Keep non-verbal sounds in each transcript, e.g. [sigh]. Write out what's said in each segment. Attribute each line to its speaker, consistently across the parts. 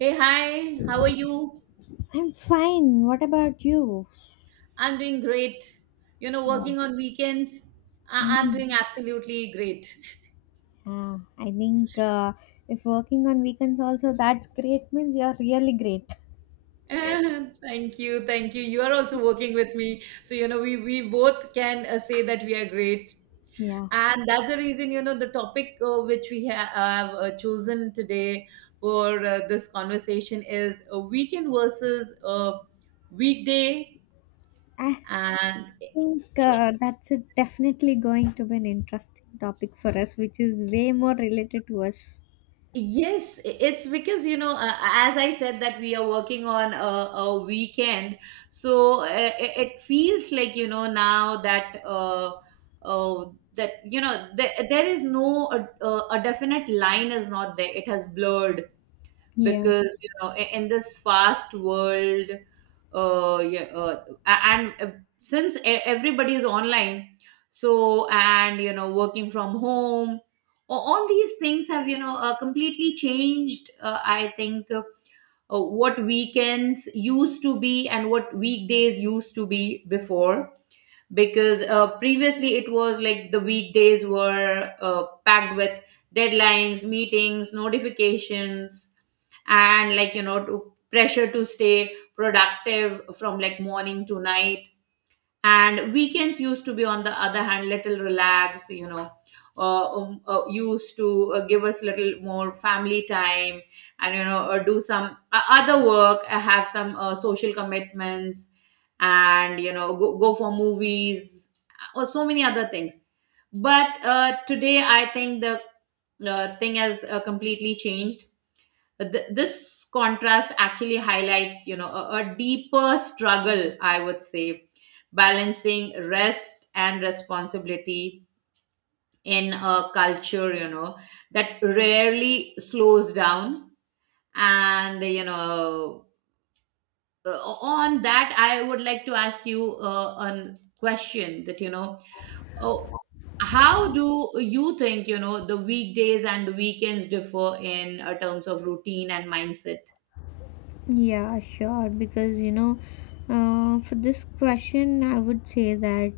Speaker 1: Hey, hi, how are you?
Speaker 2: I'm fine. What about you?
Speaker 1: I'm doing great. You know,
Speaker 2: No.
Speaker 1: working on weekends, I'm doing
Speaker 2: Mm.
Speaker 1: absolutely great. [laughs]
Speaker 2: Yeah, I think if working on weekends also, that's great. Means you're really great.
Speaker 1: Ah, thank you, thank you. You are also working with me. So, you know, we both can say that we are great.
Speaker 2: Yeah,
Speaker 1: And that's the reason, you know, the topic which we have chosen today for this conversation is a weekend versus a weekday.
Speaker 2: I
Speaker 1: And
Speaker 2: think that's a definitely going to be an interesting topic for us, which is way more related to us.
Speaker 1: yes, it's because you know, as I said, that we are working on a weekend, so it feels like you know now that uh, that you know there is no a definite line is not there. It has blurred
Speaker 2: Yeah.
Speaker 1: because you know in this fast world, yeah, and since everybody is online, so and you know working from home, all these things have you know completely changed. I think what weekends used to be and what weekdays used to be before, because previously it was like the weekdays were packed with deadlines, meetings, notifications, and like you know to pressure to stay productive from like morning to night. And weekends used to be, on the other hand, little relaxed, you know, used to give us little more family time, and you know do some other work, have some social commitments, and you know go for movies, or so many other things. But today I think the thing has completely changed. This contrast actually highlights, you know, a deeper struggle, I would say, balancing rest and responsibility in a culture, you know, that rarely slows down. And you know, on that I would like to ask you a question, that you know, oh, how do you think, you know, the weekdays and the weekends differ in terms of routine and mindset?
Speaker 2: Yeah, sure. Because, you know, for this question, I would say that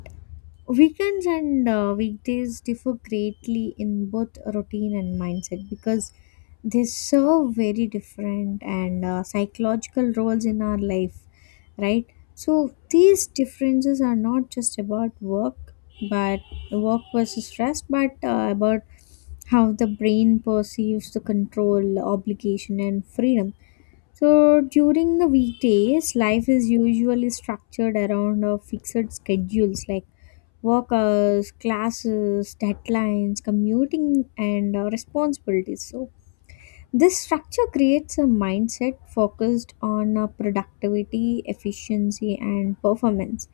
Speaker 2: weekends and weekdays differ greatly in both routine and mindset because they serve very different and psychological roles in our life, right? So these differences are not just about work, but work versus rest, but about how the brain perceives the control, obligation, and freedom. So during the weekdays, life is usually structured around fixed schedules like work hours, classes, deadlines, commuting, and responsibilities. So this structure creates a mindset focused on productivity, efficiency, and performance.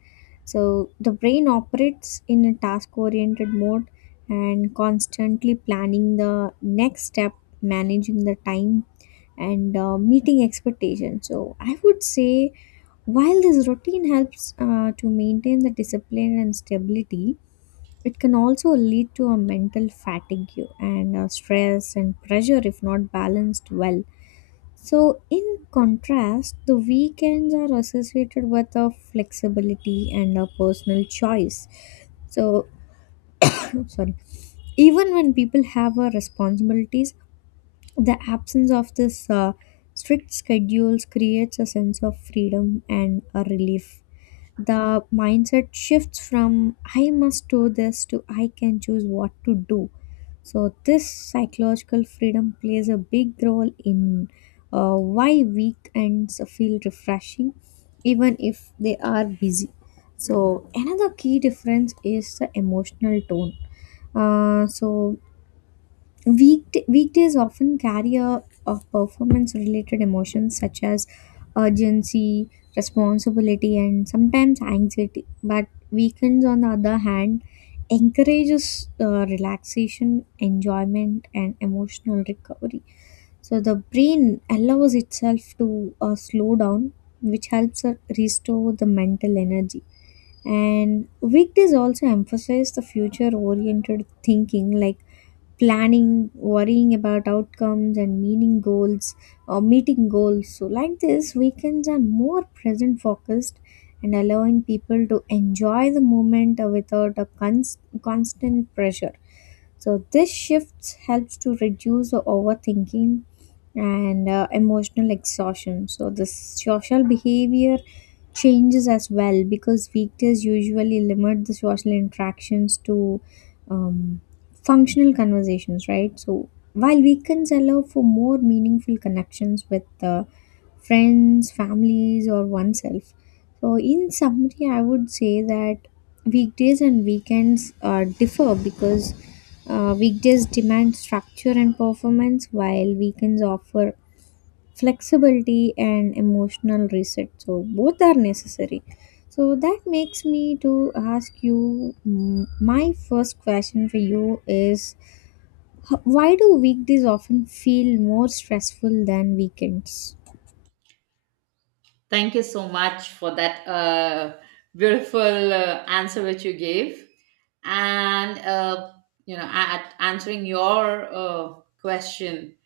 Speaker 2: So the brain operates in a task-oriented mode and constantly planning the next step, managing the time and meeting expectations. So I would say while this routine helps to maintain the discipline and stability, it can also lead to a mental fatigue and stress and pressure if not balanced well. So, in contrast, the weekends are associated with a flexibility and a personal choice. So, [coughs] [clears throat] sorry, even when people have a responsibilities, the absence of this strict schedules creates a sense of freedom and a relief. The mindset shifts from I must do this to I can choose what to do. So, this psychological freedom plays a big role in why weekends feel refreshing, even if they are busy. So, another key difference is the emotional tone. So, weekdays often carry a performance related emotions such as urgency, responsibility, and sometimes anxiety. But weekends, on the other hand, encourages relaxation, enjoyment, and emotional recovery. So the brain allows itself to slow down, which helps restore the mental energy. And weekdays also emphasize the future oriented thinking, like planning, worrying about outcomes, and meaning goals or meeting goals. So, like this, weekends are more present focused and allowing people to enjoy the moment without a constant pressure. So, this shift helps to reduce the overthinking and emotional exhaustion. So, the social behavior changes as well because weekdays usually limit the social interactions to. Um, Functional conversations, right? So while weekends allow for more meaningful connections with friends, families, or oneself. So in summary, I would say that weekdays and weekends differ because weekdays demand structure and performance, while weekends offer flexibility and emotional reset. So both are necessary. So that makes me to ask you. My first question for you is why do weekdays often feel more stressful than weekends?
Speaker 1: Thank you so much for that beautiful answer which you gave. And, you know, answering your question,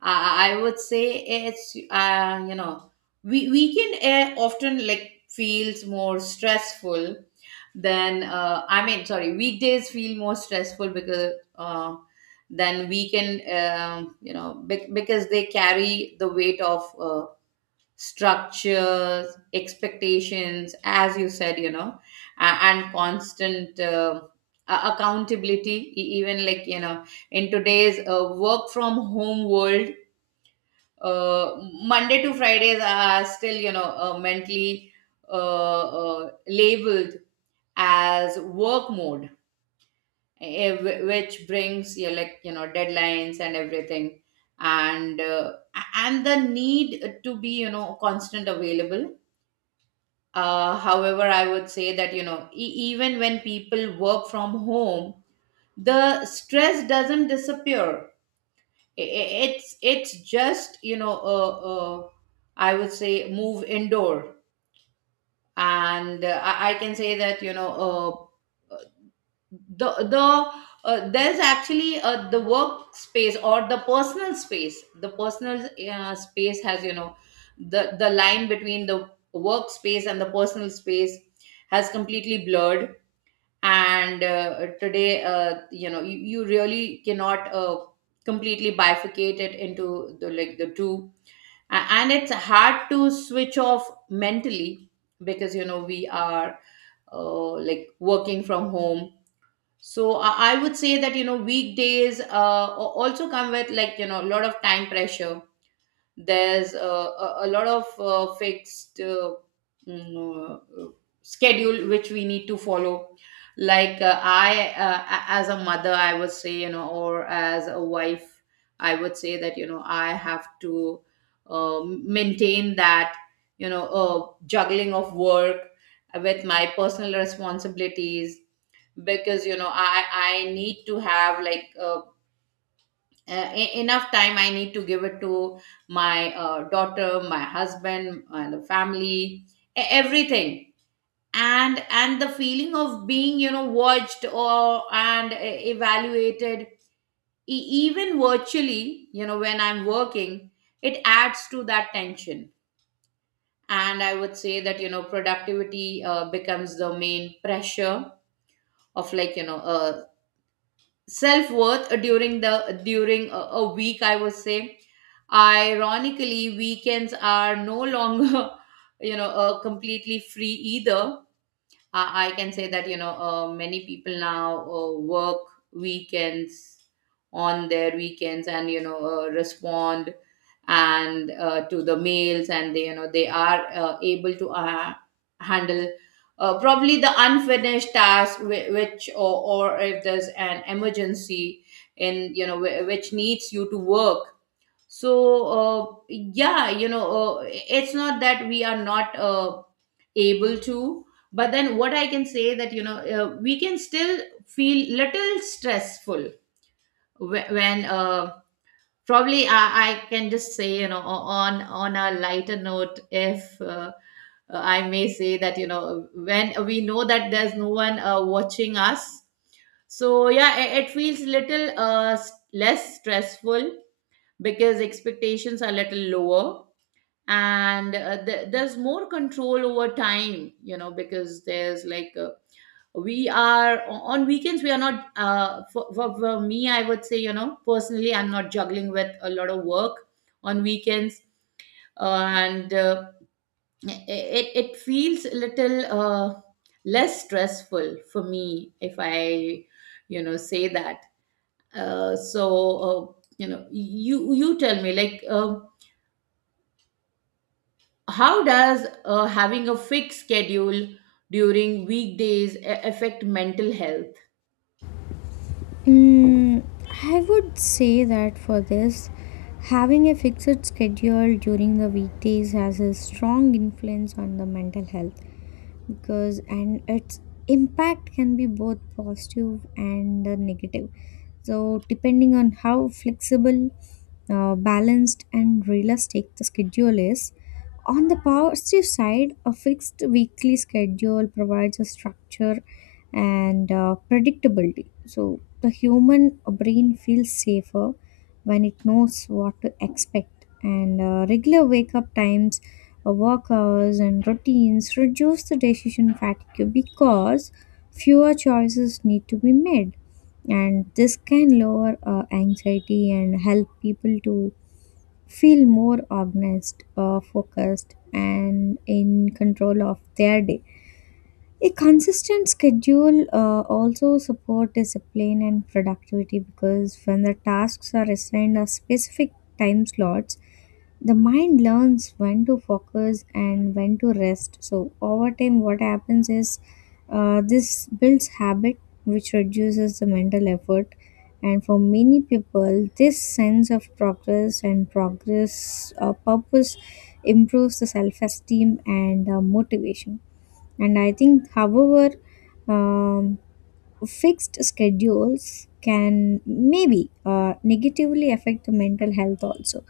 Speaker 1: I would say it's, you know, weekend air often like feels more stressful than, I mean, sorry, weekdays feel more stressful because, than weekend, you know, because they carry the weight of, structures, expectations, as you said, you know, and constant accountability, even like, you know, in today's work from home world, uh, Monday to Fridays are still, you know, mentally uh, labeled as work mode, which brings, you like, you know, deadlines and everything, and uh, and the need to be you know constant available. However, I would say that, you know, even when people work from home, the stress doesn't disappear. It's just, you know, I would say move indoor. And I can say that, you know, uh, the the there's actually the workspace or the personal space, the personal space has you know the line between the workspace and the personal space has completely blurred. And today you know you really cannot completely bifurcate it into the like the two. And it's hard to switch off mentally because you know we are like working from home. So I would say that you know weekdays also come with like you know a lot of time pressure. There's a lot of fixed mm, uh, uh, schedule which we need to follow. Like as a mother, I would say you know, or as a wife, I would say that you know I have to maintain that, you know, juggling of work with my personal responsibilities, because you know I need to have like enough time. I need to give it to my daughter, my husband and the family, everything. And the feeling of being, you know, watched or and evaluated, even virtually, you know, when I'm working, it adds to that tension. And I would say that you know productivity becomes the main pressure of like you know a, self worth during a week, I would say. Ironically, weekends are no longer [laughs] you know completely free either. I can say that you know many people now work weekends on their weekends, and you know respond and to the mails, and they you know they are able to handle probably the unfinished task which or if there's an emergency in you know which needs you to work. So yeah, you know, it's not that we are not able to. But then what I can say that, you know, we can still feel little stressful when probably I can just say you know on a lighter note, if I may say, that you know when we know that there's no one watching us, so yeah, it feels little less stressful because expectations are little lower. And there's more control over time, you know, because there's like we are, on weekends we are not for me I would say you know personally I'm not juggling with a lot of work on weekends. And it feels a little less stressful for me if I you know say that. So you know you tell me like, how does having a fixed schedule during weekdays affect mental health?
Speaker 2: Mm, I would say that for this, having a fixed schedule during the weekdays has a strong influence on the mental health because and its impact can be both positive and negative. So depending on how flexible, balanced and realistic the schedule is, on the positive side, a fixed weekly schedule provides a structure and predictability. So the human brain feels safer when it knows what to expect. And regular wake up times, work hours, and routines reduce the decision fatigue because fewer choices need to be made. And this can lower anxiety and help people to feel more organized, focused, and in control of their day. A consistent schedule also support discipline and productivity because when the tasks are assigned a specific time slots, the mind learns when to focus and when to rest. So over time what happens is this builds habit which reduces the mental effort, and for many people this sense of progress and progress purpose improves the self-esteem and motivation. And I think however, um, fixed schedules can maybe negatively affect the mental health also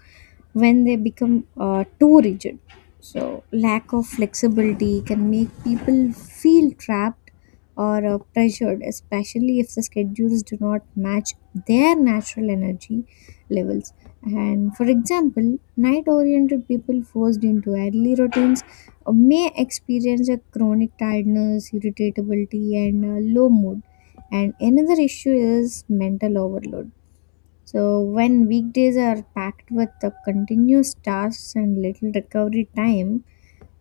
Speaker 2: when they become too rigid. So, lack of flexibility can make people feel trapped or pressured, especially if the schedules do not match their natural energy levels. And for example, night oriented people forced into early routines may experience a chronic tiredness, irritability, and low mood. And another issue is mental overload. So, when weekdays are packed with the continuous tasks and little recovery time,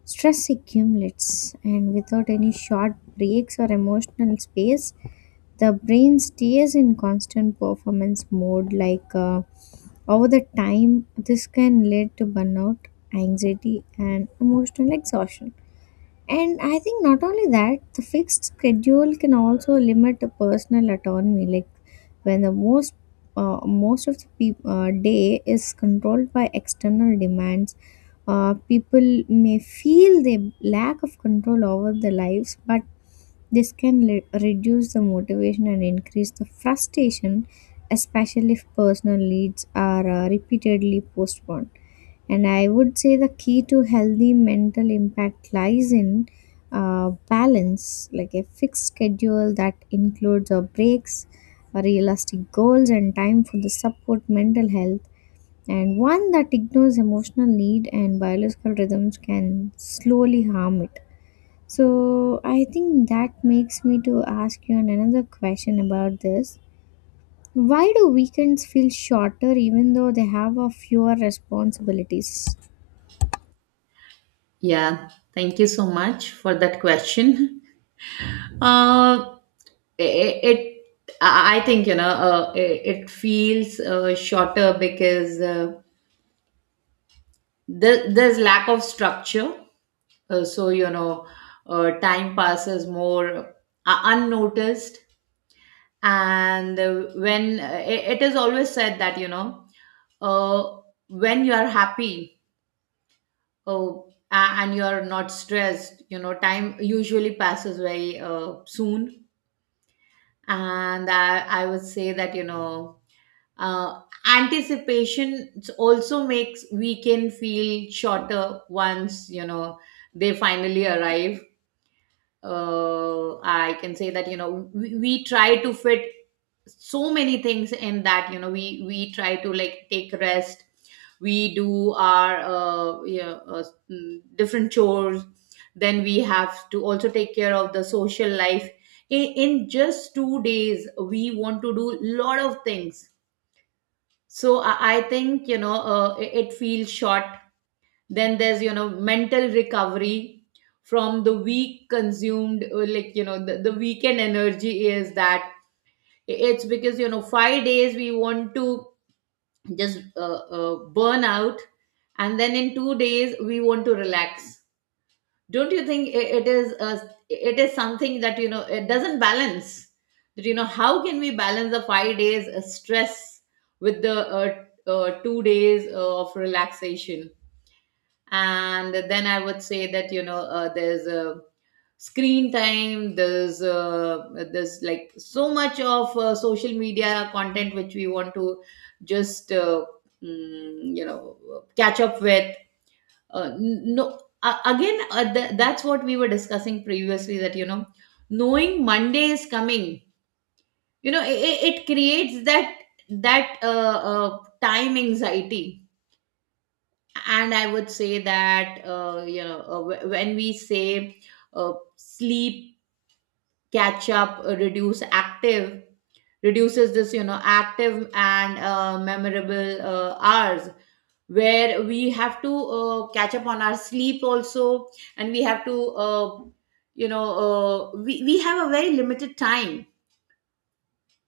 Speaker 2: stress accumulates, and without any short breaks or emotional space, the brain stays in constant performance mode. Over the time, this can lead to burnout, anxiety, and emotional exhaustion. And I think not only that, the fixed schedule can also limit the personal autonomy. Like when the most most of the peop day is controlled by external demands, people may feel the lack of control over their lives, but this can reduce the motivation and increase the frustration, especially if personal leads are repeatedly postponed. And I would say the key to healthy mental impact lies in balance, like a fixed schedule that includes our breaks, realistic goals, and time for the support mental health. And one that ignores emotional need and biological rhythms can slowly harm it. So I think that makes me to ask you another question about this. Why do weekends feel shorter even though they have a fewer responsibilities?
Speaker 1: Yeah, thank you so much for that question. Uh, it, it I think you know it feels shorter because there's lack of structure. So you know, time passes more unnoticed. And when it is always said that you know uh, when you are happy, oh, and you are not stressed, you know time usually passes very soon. And I would say that you know uh, anticipation also makes weekend feel shorter once you know they finally arrive. I can say that you know we try to fit so many things in, that you know we try to like take rest, we do our uh, different chores. Then we have to also take care of the social life in just 2 days we want to do lot of things. So I think you know it feels short. Then there's you know mental recovery from the week consumed, like you know the weekend energy is that, it's because, you know, 5 days we want to just burn out, and then in 2 days we want to relax. Don't you think it is a, it is something that you know it doesn't balance? That you know how can we balance the 5 days stress with the 2 days of relaxation? And then I would say that you know there's a screen time, there's like so much of social media content which we want to just you know catch up with. N- no, again, that's what we were discussing previously, that you know, knowing Monday is coming, you know it creates that, that uh, time anxiety. And I would say that you know when we say sleep catch up reduces this you know active and memorable hours, where we have to catch up on our sleep also. And we have to you know we have a very limited time.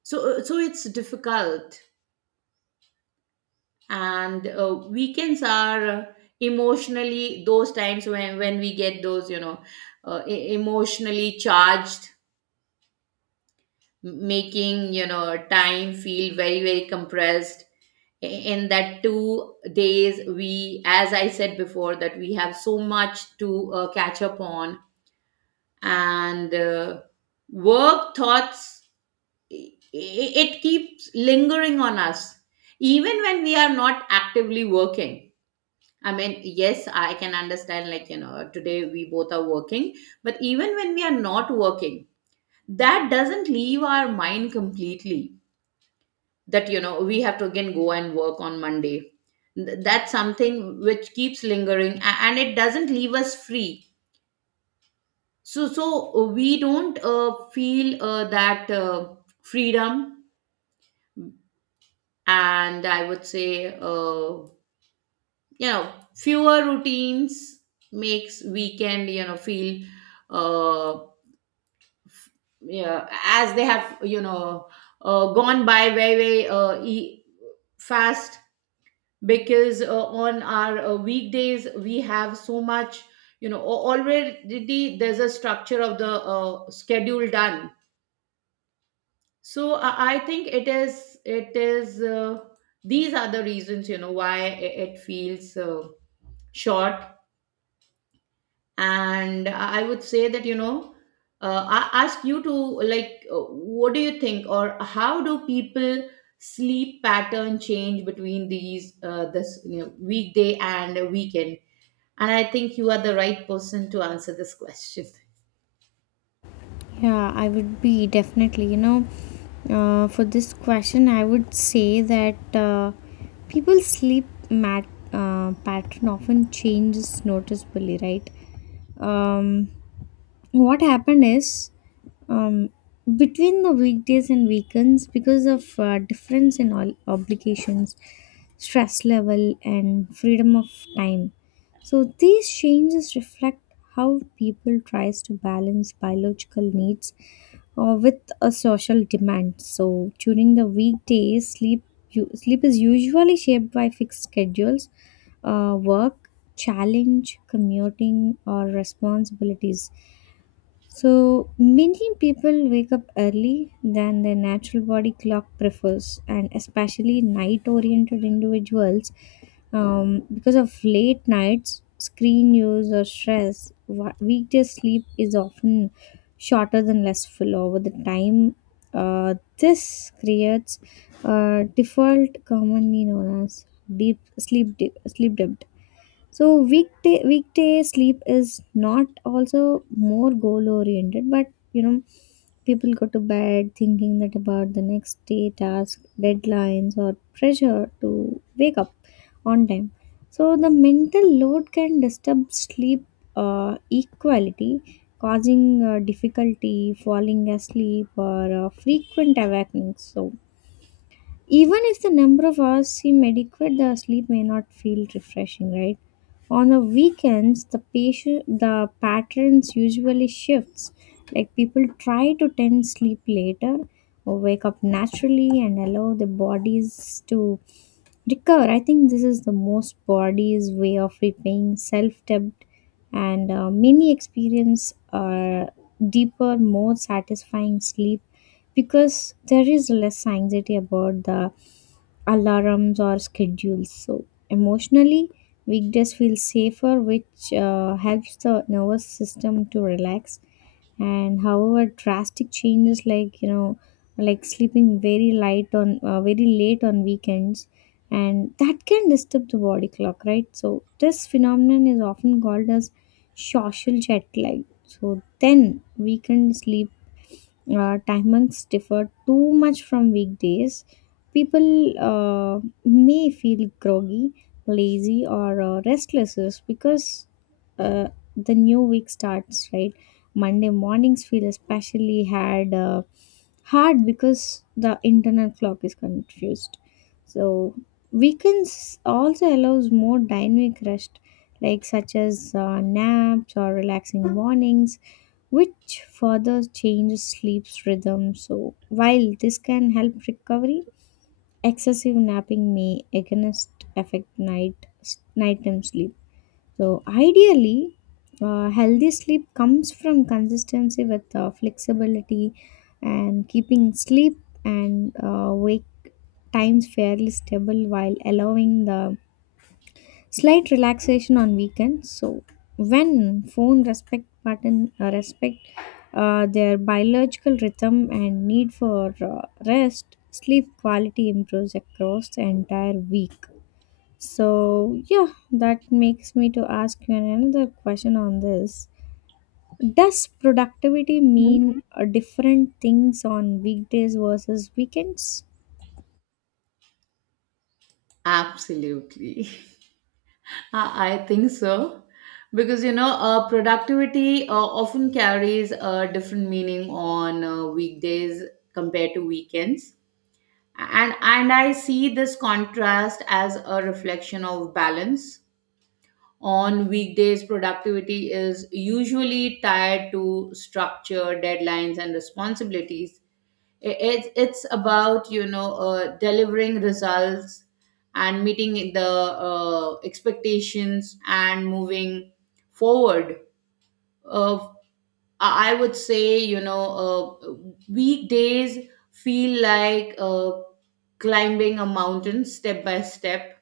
Speaker 1: So so it's difficult. And weekends are emotionally those times when we get those you know emotionally charged, making you know time feel very very compressed. I- in that 2 days, we, as I said before, that we have so much to catch up on. And work thoughts, i- it keeps lingering on us even when we are not actively working. I mean, yes, I can understand, like, you know, today we both are working, but even when we are not working, that doesn't leave our mind completely. That, you know, we have to again go and work on Monday. That's something which keeps lingering and it doesn't leave us free. So we don't feel that freedom, and I would say fewer routines makes weekend feel uh f- yeah as they have, gone by very fast, because on our weekdays we have so much, already there's a structure of the schedule done. So I think it is. These are the reasons, why it feels short. And I would say that, I ask you to, like uh, what do you think, or how do people sleep pattern change between these this you know, weekday and a weekend? And I think you are the right person to answer this question.
Speaker 2: Yeah, I would be definitely. You know, for this question, I would say that people sleep mat pattern often changes noticeably, right? Um, what happened is um, between the weekdays and weekends because of difference in all obligations, stress level and freedom of time, so these changes reflect how people tries to balance biological needs with a social demand. So during the weekdays sleep, sleep is usually shaped by fixed schedules, work challenge, commuting or responsibilities, so many people wake up early than their natural body clock prefers, and especially night oriented individuals, because of late nights, screen use, or stress, weekday sleep is often shorter than less full over the time. This creates a default commonly known as sleep debt. So weekday sleep is not also more goal oriented, but you know, people go to bed thinking that about the next day task, deadlines or pressure to wake up on time. So the mental load can disturb sleep equality, causing difficulty falling asleep or frequent awakenings. So even if the number of hours seem adequate, the sleep may not feel refreshing, right? On the weekends, the patterns usually shifts. Like people try to tend sleep later or wake up naturally and allow the bodies to recover. I think this is the most body's way of repaying self-debt, and many experience deeper, more satisfying sleep because there is less anxiety about the alarms or schedules. So emotionally, weekdays feel safer, which helps the nervous system to relax. And however, drastic changes like you know, like sleeping very light on very late on weekends, and that can disturb the body clock, right? So this phenomenon is often called as social jet lag. So then, weekend sleep time months differ too much from weekdays, people may feel groggy, lazy, or restless is because uh, the new week starts, right? Monday mornings feel especially hard, hard because the internal clock is confused. So weekends also allows more dynamic rest, like such as naps or relaxing mornings which further changes sleep's rhythm. So, while this can help recovery, excessive napping may against affect nighttime sleep. So, ideally, healthy sleep comes from consistency with flexibility and keeping sleep and wake times fairly stable while allowing the slight relaxation on weekends. So when phone respect button respect their biological rhythm and need for rest, sleep quality improves across the entire week. So yeah, that makes me to ask you another question on this. Does productivity
Speaker 1: Mhm.
Speaker 2: mean different things on weekdays versus weekends?
Speaker 1: Absolutely. [laughs] I think so. Because, you know, productivity often carries a different meaning on weekdays compared to weekends. And I see this contrast as a reflection of balance. On weekdays, productivity is usually tied to structure, deadlines and responsibilities. It's about, you know, delivering results and meeting the expectations and moving forward. Uh, I I would say, you know, weekdays feel like climbing a mountain step by step,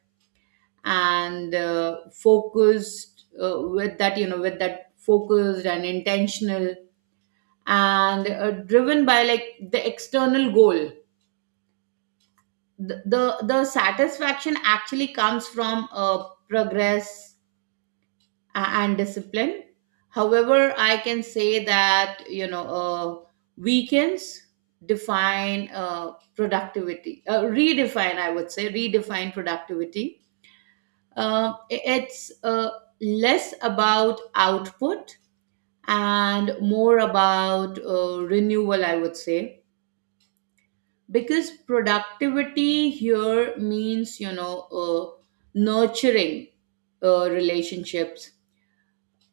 Speaker 1: and focused with that, you know, with that, focused and intentional, and driven by like the external goal. The satisfaction actually comes from progress and discipline. However, I can say that, weekends define productivity, redefine. I would say redefine productivity. It's less about output and more about renewal, I would say, because productivity here means, nurturing relationships.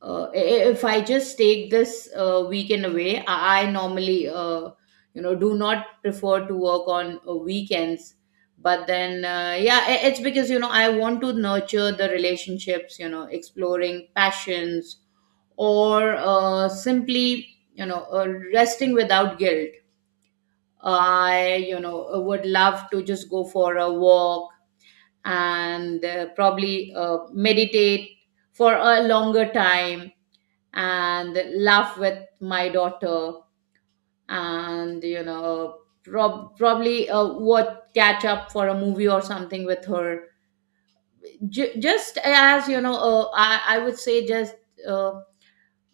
Speaker 1: uh, if I just take this weekend away, I normally, do not prefer to work on weekends. But then, yeah, it's because, you know, I want to nurture the relationships, you know, exploring passions, or simply, you know, uh, resting without guilt. I, would love to just go for a walk, and probably meditate for a longer time, and laugh with my daughter, and probably what catch up for a movie or something with her. Just as, I would say, just uh,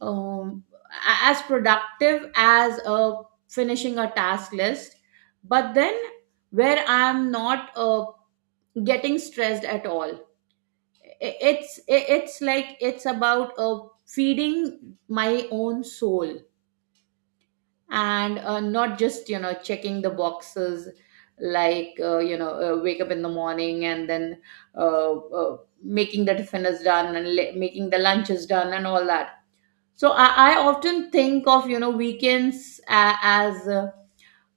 Speaker 1: um, as productive as finishing a task list, but then where I'm not getting stressed at all. It's like, it's about feeding my own soul, and not just, checking the boxes, like wake up in the morning, and then uh, uh, making the tiffin is done, and making the lunch is done, and all that. So I often think of, weekends as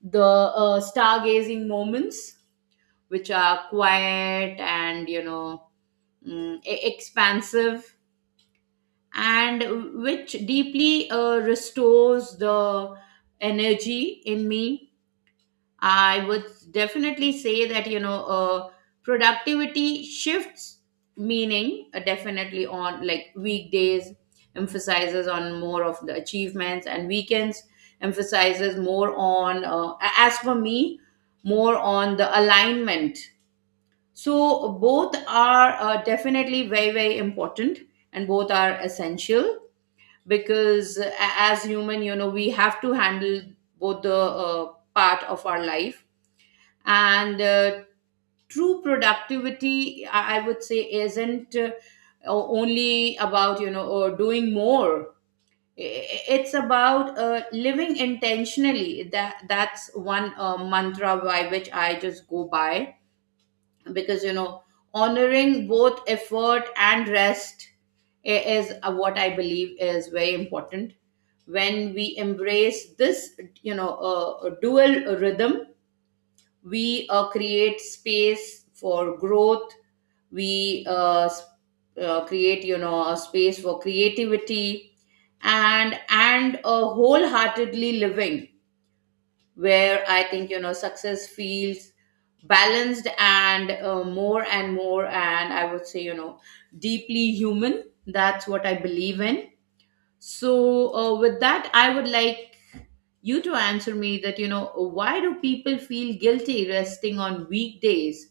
Speaker 1: the stargazing moments, which are quiet and, expansive, and which deeply restores the energy in me. I would definitely say that, you know, productivity shifts meaning. Definitely on like weekdays, emphasizes on more of the achievements, and weekends emphasizes more on, as for me, more on the alignment. So both are definitely very, very important, and both are essential, because as human, you know, we have to handle both the part of our life. And true productivity, I would say, isn't only about, or doing more. It's about living intentionally. That's one mantra by which I just go by, because, you know, honoring both effort and rest is what I believe is very important. When we embrace this, dual rhythm, we create space for growth, we create, you know, a space for creativity, and a wholeheartedly living, where I think, you know, success feels balanced and more and more and I would say, you know, deeply human. That's what I believe in. So with that, I would like you to answer me that, you know, why do people feel guilty resting on weekdays,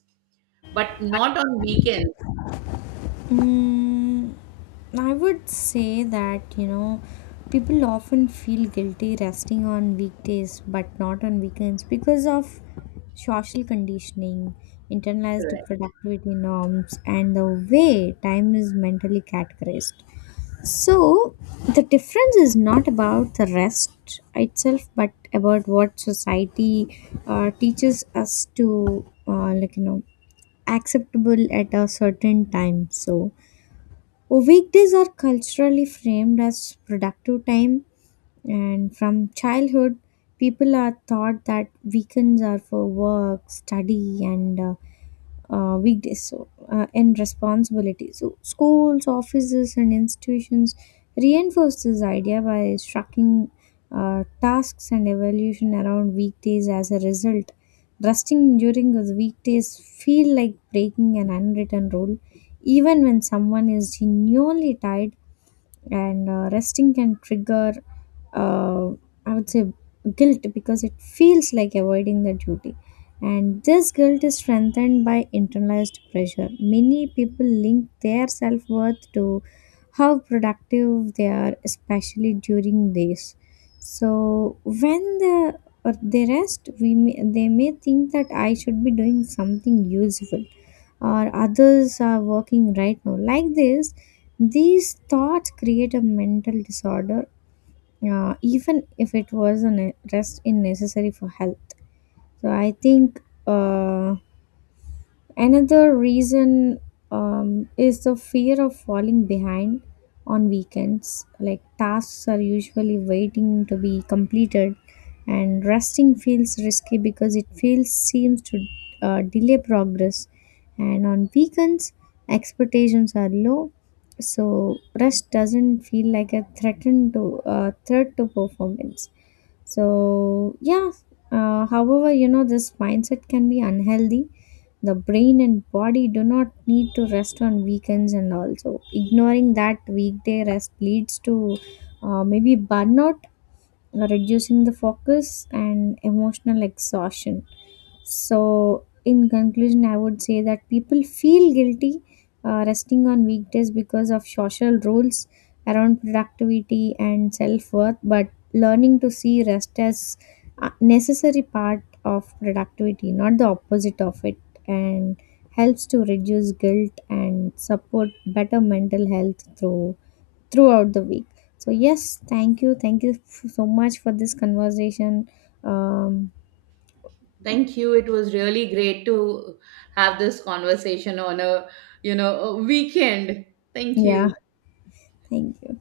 Speaker 1: but not on weekends?
Speaker 2: Mm. I would say that, you know, people often feel guilty resting on weekdays but not on weekends because of social conditioning, internalized
Speaker 1: Correct.
Speaker 2: productivity norms, and the way time is mentally categorized. So, the difference is not about the rest itself but about what society teaches us to, like, you know, acceptable at a certain time. So, weekdays are culturally framed as productive time, and from childhood, people are taught that weekends are for work, study, and weekdays, so and responsibility. So schools, offices and institutions reinforce this idea by striking tasks and evaluation around weekdays. As a result, resting during the weekdays feel like breaking an unwritten rule, even when someone is genuinely tired, and resting can trigger uh, I would say guilt because it feels like avoiding the duty. And this guilt is strengthened by internalized pressure. Many people link their self-worth to how productive they are, especially during days. So when the or they rest, we may, they may think that I should be doing something useful, or others are working right now. Like this, these thoughts create a mental disorder, even if it was a rest in necessary for health. So I think uh, another reason is the fear of falling behind on weekends. Like tasks are usually waiting to be completed, and resting feels risky because it feels seems to delay progress. And on weekends, expectations are low, so rest doesn't feel like a threaten to threat to performance. So yeah, however, you know, this mindset can be unhealthy. The brain and body do not need to rest on weekends, and also ignoring that weekday rest leads to maybe burnout, reducing the focus and emotional exhaustion. So, in conclusion, I would say that people feel guilty resting on weekdays because of social rules around productivity and self worth, but learning to see rest as a necessary part of productivity, not the opposite of it, and helps to reduce guilt and support better mental health throughout the week. So yes, thank you, so much for this conversation. Um,
Speaker 1: Thank you. It was really great to have this conversation on a, you know, a weekend. Thank
Speaker 2: yeah,
Speaker 1: you.
Speaker 2: thank you.